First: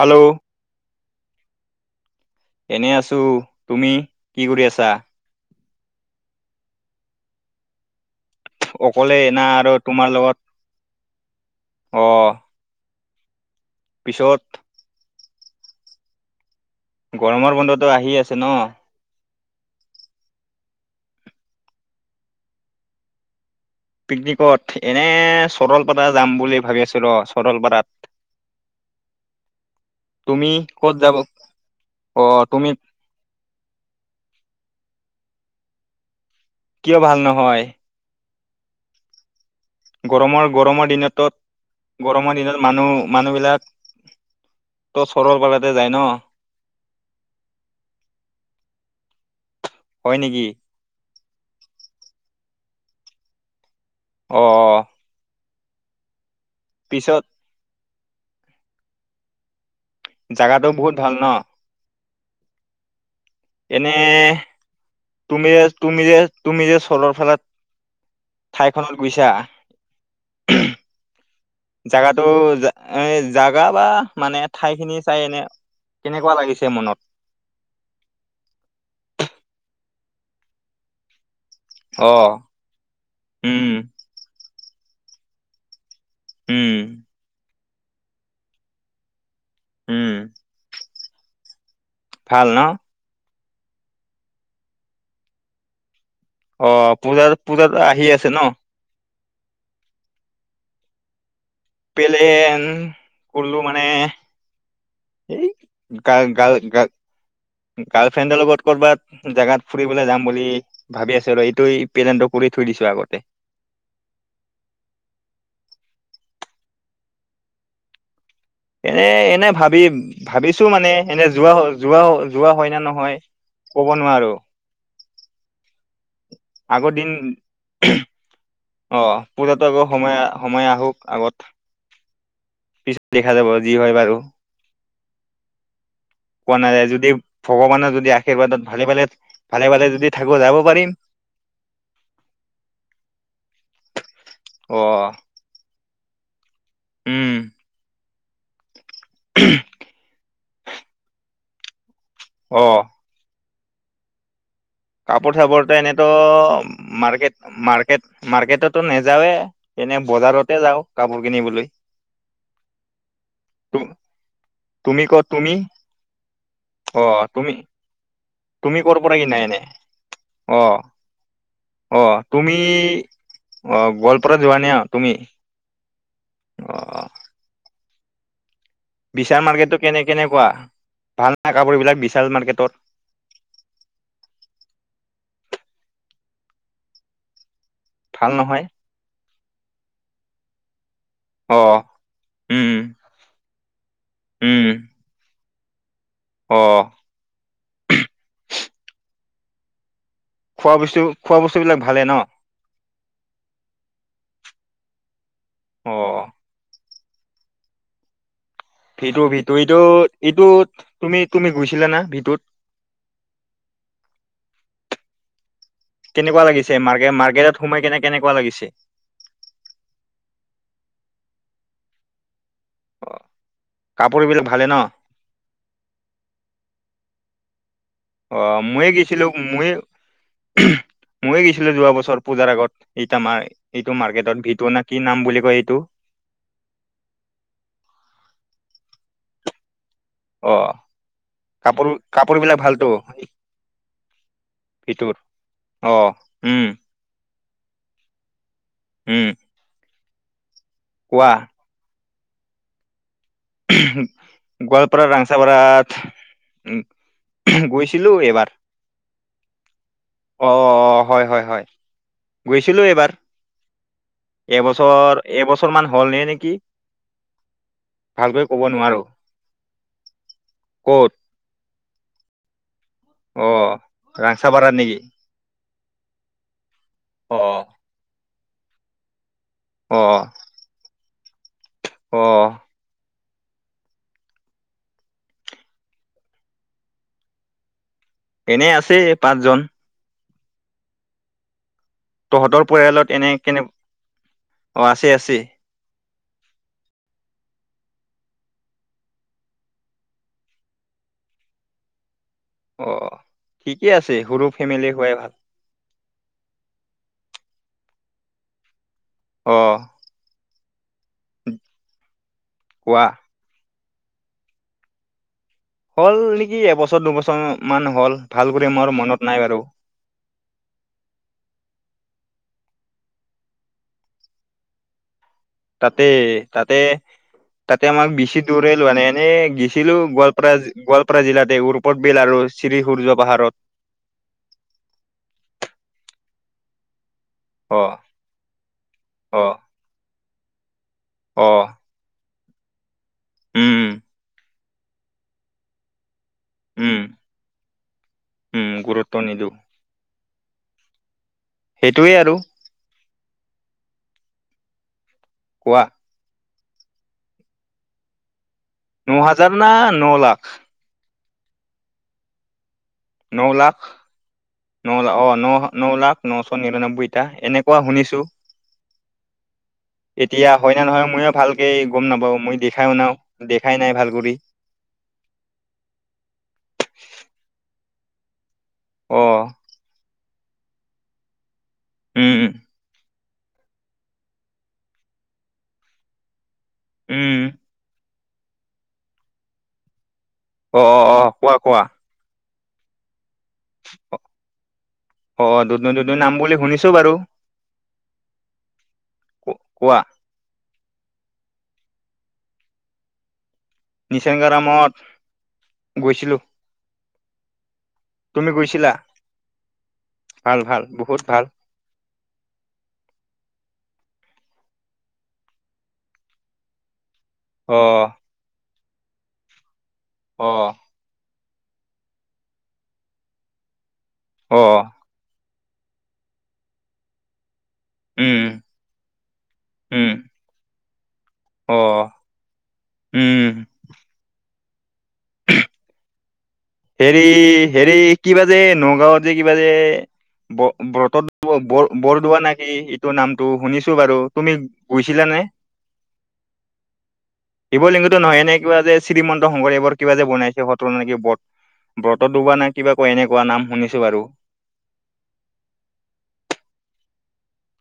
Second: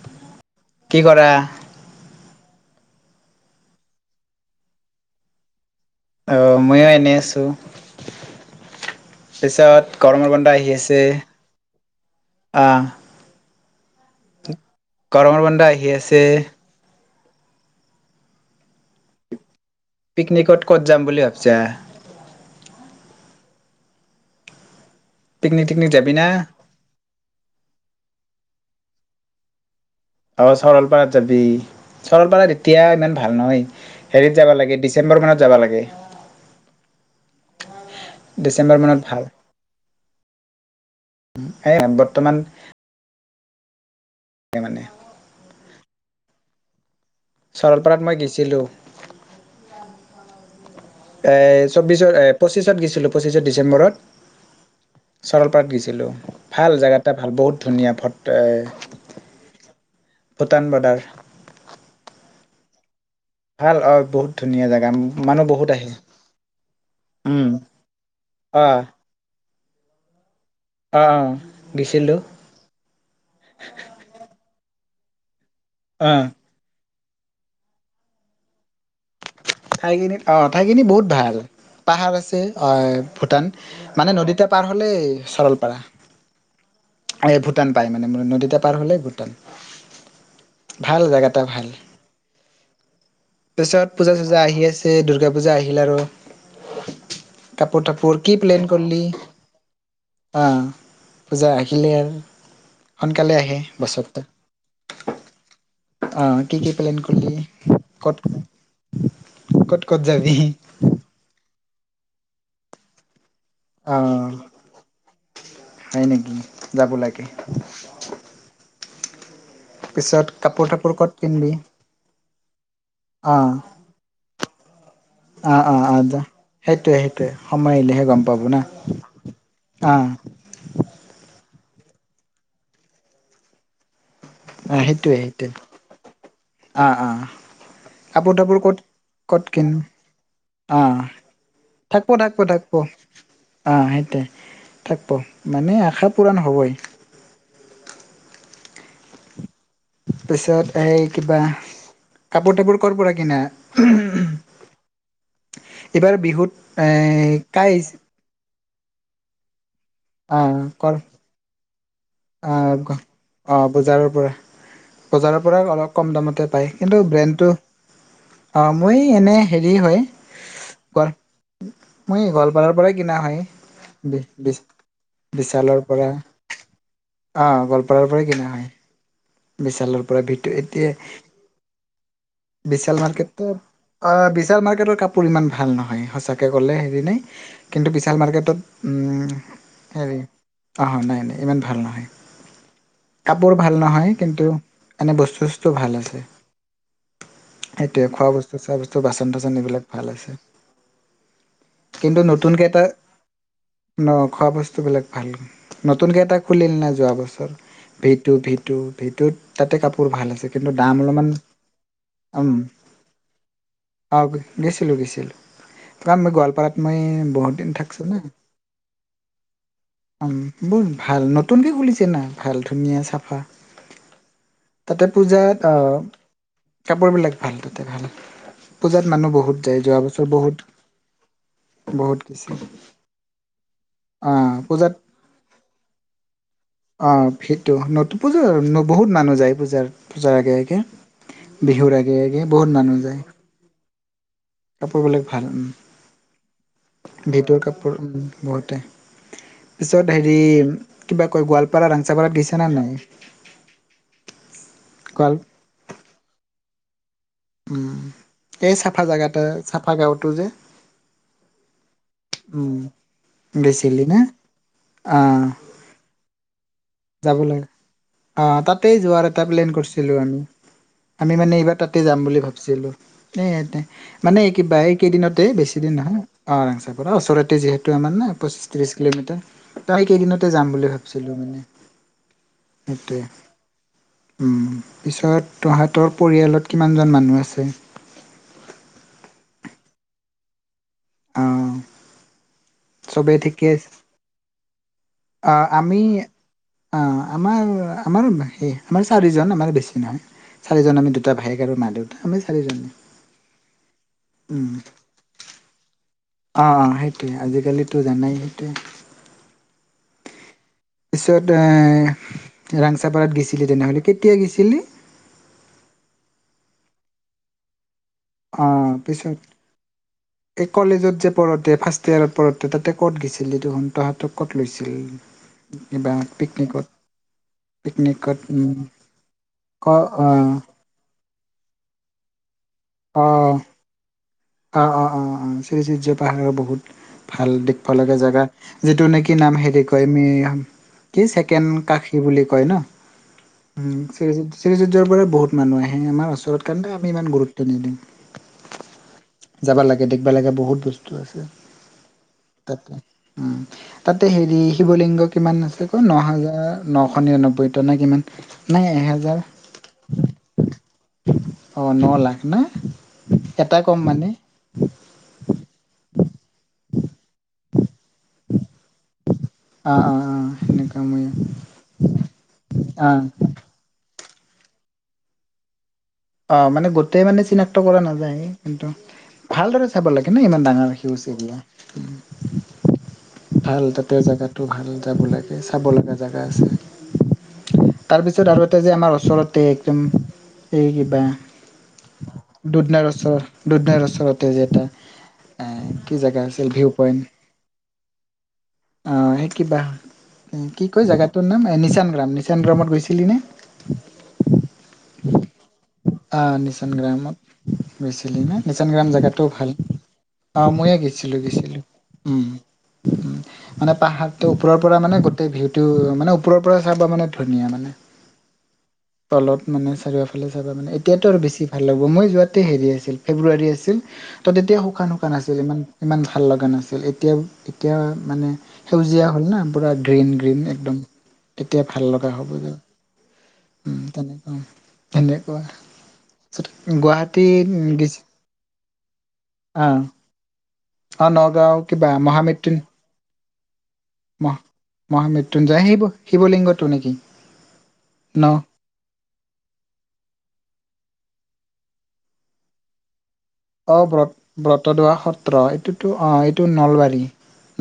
Hello! কি কৰা? এনে আছো তুমি কি কৰি আছা? অ মইয়ো এনেই আছো অকলে না আৰু পিছত তোমাৰ গৰমৰ লগত বন্ধা আহি আছে অ আহ পিছত গৰমৰ বন্ধ আহি আছে গৰমৰ বন্ধটো আহি আছে ন পিকনিকত ক'ত যাম বুলি ভাবিছা? পিকনিকত এনে পিকনিক চিকনিক চৰলপাৰা যাবি না? যাম বুলি ভাবি আছিলো চৰলপাৰাত। অ তুমি ক'ত চৰলপাৰাত যাব যাবি অ চৰলপাৰাত তুমি এতিয়া ইমান ভাল নহয় হেৰিত যাবা লাগে ডিচেম্বৰ মানত যাবা লাগে কিয় ভাল নহয়? ডিচেম্বৰ মানত ভাল। গৰমৰ গৰমৰ দিনততো এ বৰ্তমান গৰমৰ দিনত মানুহ মানুহবিলাক মানে ত চৰলপাৰাতে যাই ন। চৰলপাৰাত মই গৈছিলো। হয় নেকি? এ চৌববিশত এ পঁচিছত গৈছিলো পঁচিছত ডিচেম্বৰত। অ। চৰলপাৰাত গৈছিলো ভাল জেগাটা পিছত ভাল বহুত ধুনীয়া ফ এ জাগাটো বহুত ভাল ন? ভাল এনে অ বহুত ধুনীয়া জেগা মানুহ তুমি যে বহুত আহে, তুমি যে তুমি যে উম। অ বুজিছা অঁ। জাগাটো এ জাগা বা মানে ঠাই খিনি চাই এনে অ কেনেকুৱা লাগিছে মনত? ঠাইখিনিত অঁ ঠাইখিনি বহুত ভাল অ পাহাৰ আছে অ ভূটান উম মানে নদীতা পাৰ হ'লেই চৰলপাৰা উম এই ভূটান পাই মানে নদীতা পাৰ হ'লেই ভূটান উম ভাল জেগাটা ভাল ভাল ন তাৰপিছত পূজা চূজা আহি আছে দুৰ্গা পূজা আহিল আৰু অ পূজাত পূজা কাপোৰ আহি তাপোৰ আছে ন [unintelligible] অ পূজা আ প্লেন কৰিলো মানে বছৰটো এই গ অ কি গাৰ কি গা প্লেন কৰিলি ক'ত গাৰ্লফ্ৰেণ্ডৰ লগত কৰ'বাত জেগাত ক'ত ক'ত ফুৰিবলৈ যাম যাবি বুলি ভাবি আছো ৰ এইটো এই পেলেণ্টটো কৰি থৈ দিছো আগতে। অ হয় নেকি, যাব লাগে। এনে ভাবি পিছত ভাবিছো কাপোৰ মানে তাপোৰ ক'ত এনে পিন্ধবি যোৱা যোৱা যোৱা হয় নে নহয়। অ ক'ব নোৱাৰো। অ অ অ যা আগৰ সেইটোয়ে দিন সেইটোয়ে সময় আহিলেহে গম পাব না। অ পূজাতো আকৌ অ সময় আ সময় আহক আগত পিছত দেখা যাব যি হয় বাৰু। অ সেইটোৱে সেইটোৱে পোৱা নাযায় অ অ যদি ভগৱানৰ যদি কাপোৰ তাপোৰ আৰ্শীৰ্বাদত ক'ত ভালে ভালে ভালে ভালে যদি থাকো যাব পাৰিম। থাকিব থাকিব থাকিব অহ সেইটোৱে অ থাকিব। মানে আশা পূৰণ হ'বই। উম উমহ তাৰ পিছত এই কিবা কাপোৰ অ তাপোৰ ক'ৰ পৰা কিনা উমহ? কাপোৰ চাপোৰতো এনেতো মাৰ্কেট কাই মাৰ্কেট মাৰ্কেটতো নাযাওৱে এনে অ বজাৰতে যাওঁ কৰ কাপোৰ কিনিবলৈ। অ অ তু বজাৰৰ পৰা। তুমি ক'ত বজাৰৰ তুমি পৰা অলপ কম দামতে পায় অ কিন্তু তুমি ব্ৰেণ্ডটো অ তুমি ক'ৰ মই পৰা এনে কিনা হেৰি হয় অ গোৱাল অ মই তুমি গোৱালপাৰাৰ পৰাই কিনা হয় অ গোৱালপাৰা বি যোৱা নে তুমি বিশালৰ পৰা। অ অ গোৱালপাৰাৰ পৰাই কিনা হয়। বিশাল মাৰ্কেটটো কেনে বিশালৰ পৰা ভিত কেনেকুৱা এতিয়া ভাল নাই কাপোৰ বিলাক বিশাল মাৰ্কেটত বিশাল মাৰ্কেট উ অ বিশাল মাৰ্কটৰ কাপোৰ ইমান ভাল নহয় সঁচাকে ক'লে হেৰি নাই কিন্তু বিশাল ভাল মাৰ্কেটত নহয় উ হেৰি অ নাই নাই। ইমান অ ভাল নহয় উম কাপোৰ ভাল নহয় কিন্তু উম এনে বস্তু চস্তু ভাল আছে। অ সেইটোৱে খোৱা বস্তু চোৱা বস্তু বাচন থাচন সেইবিলাক ভাল আছে। খোৱা বস্তু খোৱা বস্তু বিলাক ভালে ন। কিন্তু নতুনকে এটা অ খোৱা বস্তুবিলাক ভাল অ নতুনকে এটা খুলিল নে যোৱা বছৰ V two V two V ভিতু টুত ভিতু এইটো তাতে কাপোৰ ভাল এইটো আছে কিন্তু দাম তুমি অলপমান তুমি গৈছিলা না ভিতুত কম। অ গৈছিলো গৈছিলো কাৰণ মই কেনেকুৱা লাগিছে গোৱালপাৰাত মই মাৰ্কে মাৰ্কেটত বহুত দিন সোমাই কেনে থাকছো না। কেনেকুৱা লাগিছে উম বহুত ভাল নতুনকে খুলিছে না ভাল ধুনীয়া চাফা। কাপোৰবিলাক ভালে ন। তাতে পূজাত অ কাপোৰবিলাক ভাল তাতে ভাল। অ ময়ে পূজাত গৈছিলো মানুহ বহুত ময়ে যায় যোৱা বছৰ বহুত ময়ে গৈছিলো যোৱা বহুত বছৰ পূজাৰ গেছিল আগত এই এইটো অ মাৰ্কেটত ভি টু নে পূজাত কি নাম বুলি কয় এইটো। অ ভি টু নতুন পূজাৰ বহুত মানুহ যায় পূজাৰ। পূজাৰ অ আগে আগে কাপোৰ বিহুৰ আগে কাপোৰ আগে বিলাক বহুত ভালতো মানুহ যায়। ভিতুৰ কাপোৰবিলাক ভাল উম। অ উম ভি টুৰ কাপোৰ উম বহুতে উম পিছত হেৰি কিবা কয় কোৱা গোৱালপাৰা ৰাংচাপাৰাত গেইছা নে নাই? উমহ গোৱালপাৰ গোৱাল ৰাংচাপাৰত উমহ উম গৈছিলো এবাৰ। এই চাফা জেগাতো চাফা গাঁৱতো যে। অ হয় হয় হয় উম গৈছিলোঁ এবাৰ গৈছিলি না এবছৰ আহ এবছৰ মান হলে নেকি যাব লাগে ভালকৈ অ ক'ব তাতেই নোৱাৰো যোৱাৰ এটা প্লেন কৰিছিলোঁ আমি ক'ত আমি মানে এইবাৰ তাতে যাম বুলি ভাব ছিলোঁ এ অ ইয়াতে মানে ৰাংচাপাৰাত এই নেকি কেইদিনতে বেছি দিন নহয় অ ৰাংচাপাৰা অ ওচৰতে যিহেতু আমাৰ ন পঁচিছ, ত্ৰিছ কিলোমিটাৰ অ তা এইকেইদিনত তে যাম বুলি ভাবিছিলোঁ মানে অঁ সেটোৱে উম পিছত তহঁতৰ পৰিয়ালত কিমানজন মানুহ আছে? এনে আছে পাঁচজন অ'। তহঁতৰ পৰিয়ালত এনে চবেই কেনে? অঁ, আছে, আছে। আ আমি অঁ, আমাৰ আমাৰ সেই আমাৰ চাৰিজন, আমাৰ বেছি নহয়। চাৰিজন আমি দুটা ভাইয়েক আৰু মা-দেউ অ', ঠিকে আছে, সৰু উম ফেমিলি হোৱাই ভাল। অ', অ' সেইটোৱে, আজিকালিতো জানাই সেইটোৱে। অ পিছত কোৱা ৰাংচাপাৰাত গৈছিলি তেনেহ'লে, কেতিয়া গেছিলি? হ'ল নেকি? এবছৰ দুবছৰ মান হ'ল, ভাল কৰি অ', মোৰ মনত পিছত নাই বাৰু। এই কলেজত যে পঢোঁতে ফাৰ্ষ্ট ইয়াৰত পঢোঁতে তাতে ক'ত গৈছিলি তুহো তহতক ক'ত লৈছিল? উম। তাতে তাতে তাতে আমাক, বেছি পিকনিকত দৰাই উম লৈ এনে, এনেই ক গিছিলো, গোৱালপাৰা অ', গোৱাল পাৰা জিলাতে [inaudible] শ্ৰী সুৰ অ', অ', অ', অ', অ', অ', শ্ৰীসূৰ্য পাহাৰৰ বহুত ভাল অ দেখিব লগীয়া জেগা, যিটো নেকি অ নাম হেৰি কয় মি কি অ ছেকেণ্ড কাষী বুলি কয় ন, উম শ্ৰীযুৰ্যৰ পৰা বহুত মানুহ আহে আমাৰ ওচৰত কাৰণে উম আমি ইমান গুৰুত্ব নিদিওঁ। উম, গুৰুত্ব নিদিওঁ। যাবা লাগে, দেখিবা লাগে বহুত বস্তু আছে। সেইটোৱে আৰু। তাতে উম, তাতে হেৰি শিৱ লিংগ কিমান আছে কোৱা ক ন হাজাৰ নশ নিৰানবৈতা নে কিমান? নাই ন এহেজাৰ হাজাৰ না ন লাখ? অ', ন লাখ ন ন লাখ এটা কম মানে। ন' লা, অ', ন', ন' লাখ নশ নিৰান্নব্বৈটা এনেকুৱা শুনিছো। অ', অ', অ', এতিয়া হয় নে, সেনেকুৱা নহয় মই মইও ভালকে গম নাপাওঁ, মই দেখাই নাও অ'। দে খাই নাই, ভাল কৰি। অঁ মানে গোটেই মানে চিনাক্ত কৰা নাযায়, কিন্তু অ'। ভালদৰে চাব লাগে ন ইমান ডাঙৰ সিউজ এইবিলা। উম, উম। ভাল, তাতে জেগাটো ভাল যাব লাগে, চাব লগা জেগা আছে। উম। তাৰপিছত আৰু এটা যে আমাৰ ওচৰতে একদম। এই অ', অ', কিবা অ' কোৱা কোৱা। দুধনৈৰ ওচৰত। দূধনৈৰ ওচৰতে যে এটা অ দুধনৈ এ দুধনৈ কি নাম জেগা বুলি আছিল, শুনিছো ভিউ বাৰু পইণ্ট। অঁ, সেই কিবা- কোৱা কি কয় জাগাটোৰ নাম নিচান গ্ৰাম, নিচান গ্ৰামত গৈছিলি নে? [unintelligible] ৰামত অঁ, নিচন গ্ৰামত। গৈছিলি তুমি না? গৈছিলা নিচান গ্ৰাম জাগাতো ভাল ভাল অ' ভাল ময়য়ে বহুত গৈছিলো ভাল গৈছিলো। উম। মানে পাহাৰটো ওপৰৰ পৰা মানে গোটেই ভিউটো মানে ওপৰৰ পৰা চাবা মানে ধুনীয়া অ মানে, তলত মানে, চাৰিওফালে অ চাবা মানে, এতিয়াতো আৰু বেছি ভাল হ'ব মই যোৱাতে হেৰি আছিল ফেব্ৰুৱাৰী আছিল, ত' অ তেতিয়া শুকান শুকান কিমান আছিল ইমান ইমান ভাল লগা নাছিল এতিয়াও এতিয়া উম মানে সেউজীয়া হ'ল না পুৰা উম গ্ৰীণ গ্ৰীণ একদম অ এতিয়া ভাল ল হব দে উম উম তেনেকুৱা তেনেকুৱা তাৰপিছত হেৰি গুৱাহাটীত হেৰি গেছি কিবা যে নগাঁৱত যে কিবা যে অ' ব ব্ৰত অ' নগাঁও কিবা বৰদোৱা নাকি মহামৃত্যুন ইটোৰ নামটো শুনিছো বাৰু তুমি মহ গৈছিলা নে মহামৃত্যুঞ্জয় শিৱ শিৱলিংগটো নেকি শিৱলিংগতো নহয় এনে ন কিবা যে শ্ৰীমন্ত শংকৰদেৱ কিবা যে বনাইছে সত্ৰ নে ব্ৰত ব্ৰত দোবা না কিবা কয় এনেকুৱা নাম অ শুনিছো বাৰু ব্ৰত ব্ৰতদোৱা সত্ৰ এইটোতো অঁ এইটো নলবাৰী।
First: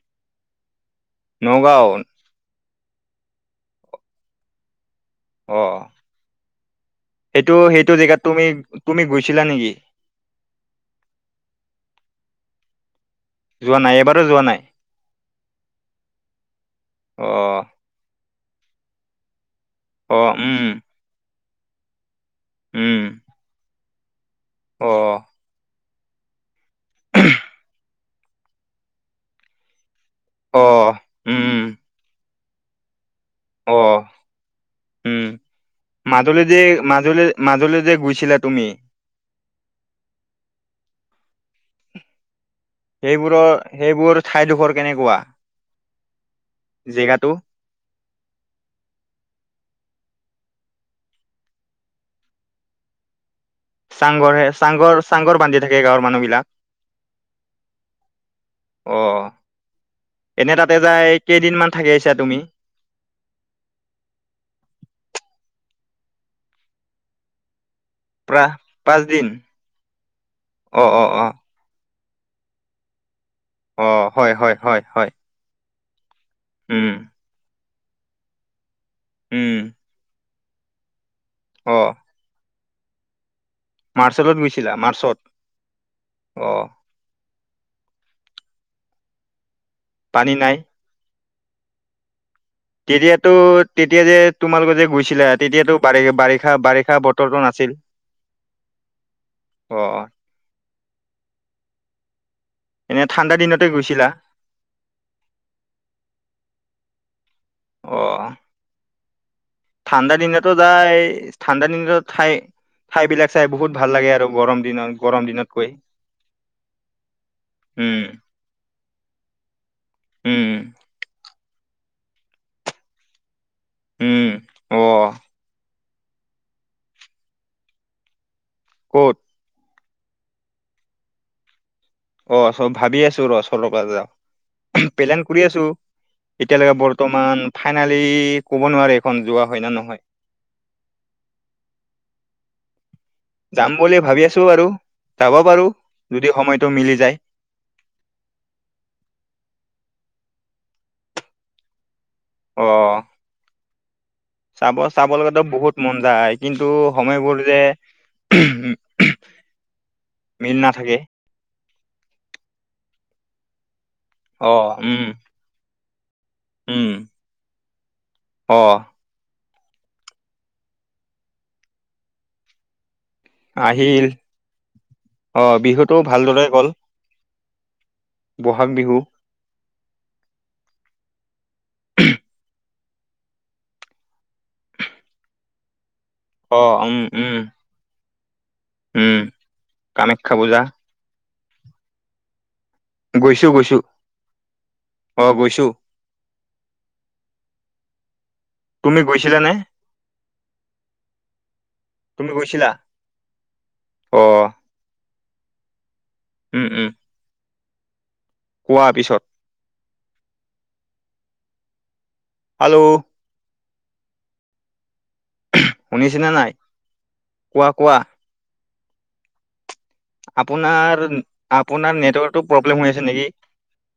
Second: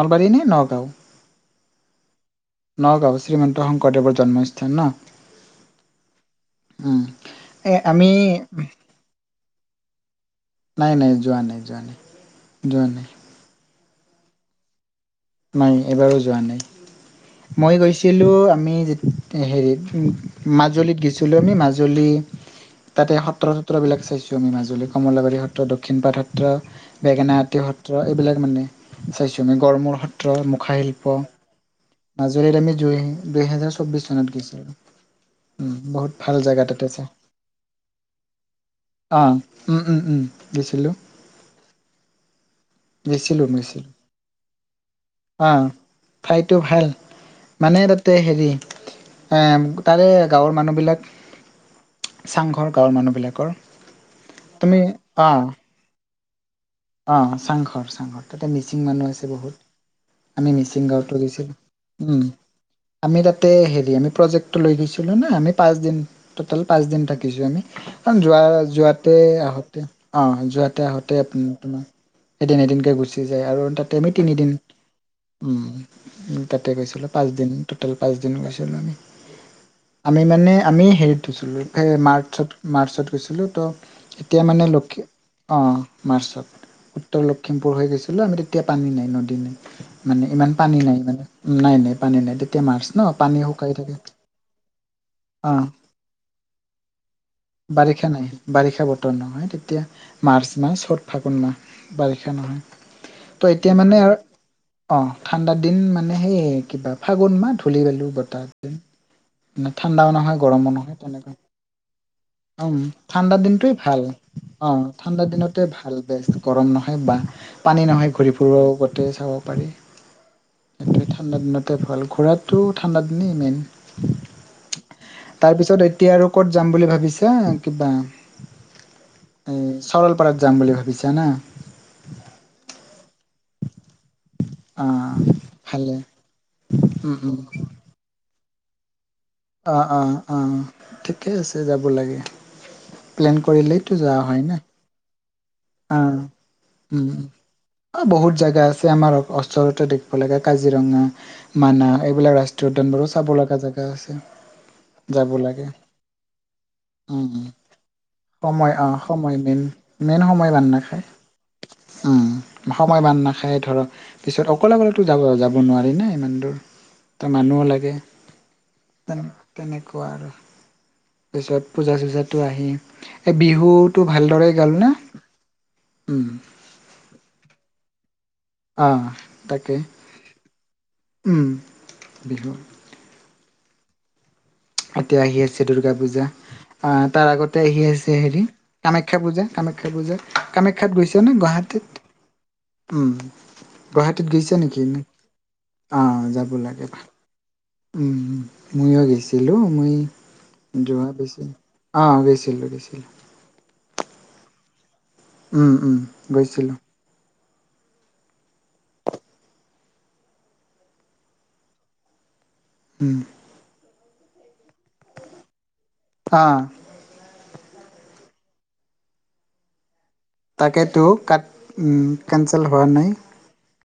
নলবাৰী নে নগাঁও নগাঁও নগাঁৱ, শ্ৰীমন্ত শংকৰদেৱৰ জন্মস্থান ন? অ, উম সেইটো এ সেইটো আমি জেগাত তুমি তুমি গৈছিলা নেকি? নাই নাই যোৱা নাই, যোৱা নাই, যোৱা নাই যোৱা নাই, এবাৰো যোৱা নাই? নাই, যোৱা নাই। মই গৈছিলোঁ আমি যে হেৰিত মাজুলীত গৈছিলোঁ আমি, মাজুলী তাতে সত্ৰ সত্ৰবিলাক চাইছিলোঁ। উম মাজুলী, কমলাবৰী সত্ৰ, দক্ষিণ পাট সত্ৰ, বেঙেনাআটী সত ত্ৰ এইবিলাক মানে চাইছোঁ আমি গড়মূৰ সত্ৰ, মুখাশিল্প মাজুলীত আমি জুই দুহেজাৰ চৌববিশ চনত গৈছিলো। উম বহুত ভাল মাজুলী যে জেগা তাতে আছে মাজুলী মাজুলী যে গৈছিলা তুমি অ উম উম উম গৈছিলোঁ সেইবোৰৰ গৈছিলো গৈছিলো সেইবোৰ ঠাইডোখৰ কেনেকুৱা? অ ঠাইটো ভাল। জেগাটো মানে তাতে হেৰি এ তাৰে গাঁৱৰ মানুহবিলাক চাংঘৰ গাঁৱৰ মানুহবিলাকৰ চাংঘৰে তুমি চাংঘৰ চাংঘৰ বান্ধি থাকে গাঁৱৰ মানুহবিলাক অঁ চাংঘৰ চাংঘৰ তাতে মিচিং অ মানুহ আছে বহুত আমি এনে তাতে মিচিং যাই গাঁওটো গৈছিলো, কেইদিনমান থাকি আহিছা উম তুমি আমি তাতে হেৰি আমি প্ৰজেক্টটো লৈ গৈছিলো না আমি পাঁচ দিন টটেল পাঁচ দিন থাকিছো আমি অ যোৱা প্ৰা যোৱাতে পাঁচদিন আহোঁতে অঁ অ যোৱাতে অ আহোঁতে অ আপুনি তোমাক এদিন এদিনকে গুচি যায় আৰু অ তাতে আমি হয় তিনিদিন হয় হয় হয় উম তাতে উম গৈছিলো পাঁচ দিন। টটেল পাঁচ দিন গৈছিলো আমি। উম আমি মানে আমি হেৰিত গৈছিলো অ সেই মাৰ্চত মাৰ্চত গৈছিলো তো মাৰ্চলত তেতিয়া মানে গৈছিলা লখি মাৰ্চত অঁ অ মাৰ্চত উত্তৰ লখিমপুৰ হৈ গৈছিলো আমি তেতিয়া পানী নাই নদী নাই মানে ইমান পানী নাই মানে নাই নাই পানী নাই তেতিয়া মাৰ্চ ন তেতিয়াতো পানী শুকাই থাকে তেতিয়া যে তোমালোকে যে গৈছিলা অ তেতিয়াতো বাৰিষা বাৰিষা বাৰিষা ব বাৰিষা নাই বাৰিষা বতৰ নহয় অ তেতিয়া মাৰ্চ মাহ চত ফাগুন মাহ বাৰিষা এনে নহয় ঠাণ্ডা তো দিনতে এতিয়া মানে গৈছিলা আৰু অ ঠাণ্ডা দিন মানে সেইয়ে কিবা ফাগুন মাহ ধূলি অ বালি বতাহ দিন মানে ঠাণ্ডা ঠাণ্ডাও নহয় দিনতো গৰমো নহয় যাই ঠাণ্ডা দিনতো ঠাই তেনেকুৱা উম ঠাইবিলাক ঠাণ্ডা চাই দিনটো বহুত ভাল লাগে আৰু গৰম অ দিনত গৰম ঠাণ্ডা দিনতে দিনতকৈ ভাল গৰম নহয় বা পানী উম নহয় ঘূৰি ফুৰিব গোটেই চাব পাৰি উম ঠাণ্ডা দিনতে ভাল ঘূৰাটো ঠাণ্ডা দিনেই মেইন উম অ তাৰপিছত এতিয়া আৰু ক'ত যাম বুলি ভাবিছা কিবা ক'ত? এই চলপাৰাত যাম বুলি ভাবিছা না? অ', চ ভাবি আছো ৰহ চলপাৰাত যাম। অ প্লেন কৰি আছো। ভালে এতিয়ালৈকে উম বৰ্তমান উম ফাইনেলি ক'ব নোৱাৰে এখন যোৱা হয় না অ' নহয় অ' অ' ঠিকে আছে যাব লাগে। প্লেন যাম কৰিলেইতো বুলি যোৱা ভাবি হয় আছো না বাৰু যাব পাৰো। অ' যদি সময়টো মিলি যায় অ', বহুত জেগাহ আছে আমাৰ ওচৰতে দেখিব লাগা কাজিৰঙা মানাস এইবিলাক ৰাষ্ট্ৰীয় উদ্যান অ বোৰো চাব লাগা জেগা আছে। চাব চাব যাব লগাটো লাগে বহুত মন যায় কিন্তু উম সময়বোৰ যে সময় অ' সময় মেইন, মেইন সময় মিল বান নাথাকে নাখায়। উম', সময় বান নাখায় ধৰক পিছত অ অকলে অকলেটো উম যাব যাব নোৱাৰি না ইমান দূৰ। উম। ত মানুহও লাগে। অহ। তেনে তেনেকুৱা আৰু। পিছত পূজা চূজাটো আহি এই বিহুটো আহিল ভালদৰে গল না? অ বিহুতো উম। ভালদৰে গ'ল বহাগ বিহু অহ তাকে, উম। বিহু এতিয়া আহি আছে দূৰ্গা পূজা অ উম আহ তাৰ উম আগতে আহি আ ছে হেৰি উম কামাখ্যা পূজা কামাখ্যা পূজা কামাখ্যাত গৈছা নে গুৱাহাটীত? উম, গৈছো গৈছো গুৱাহাটীত গৈছা নেকি? অ গৈছো অ' যাব লাগে ভাল। উম উম। তুমি মইয়ো গৈছিলা নে গৈছিলো মই যোৱা বছৰ, অ' গৈছিলো গৈছিলো। অহ উম উম উম গৈছিলো। উম কোৱা পিছত? হেল্ল! উম। শুনিছেনে অ নাই? কোৱা কোৱা? আপোনাৰ তাকেতো কাত আপোনাৰ উম নেটৱৰ্কটো কেনচেল প্ৰব্লেম হোৱা হৈ আছে নাই নেকি?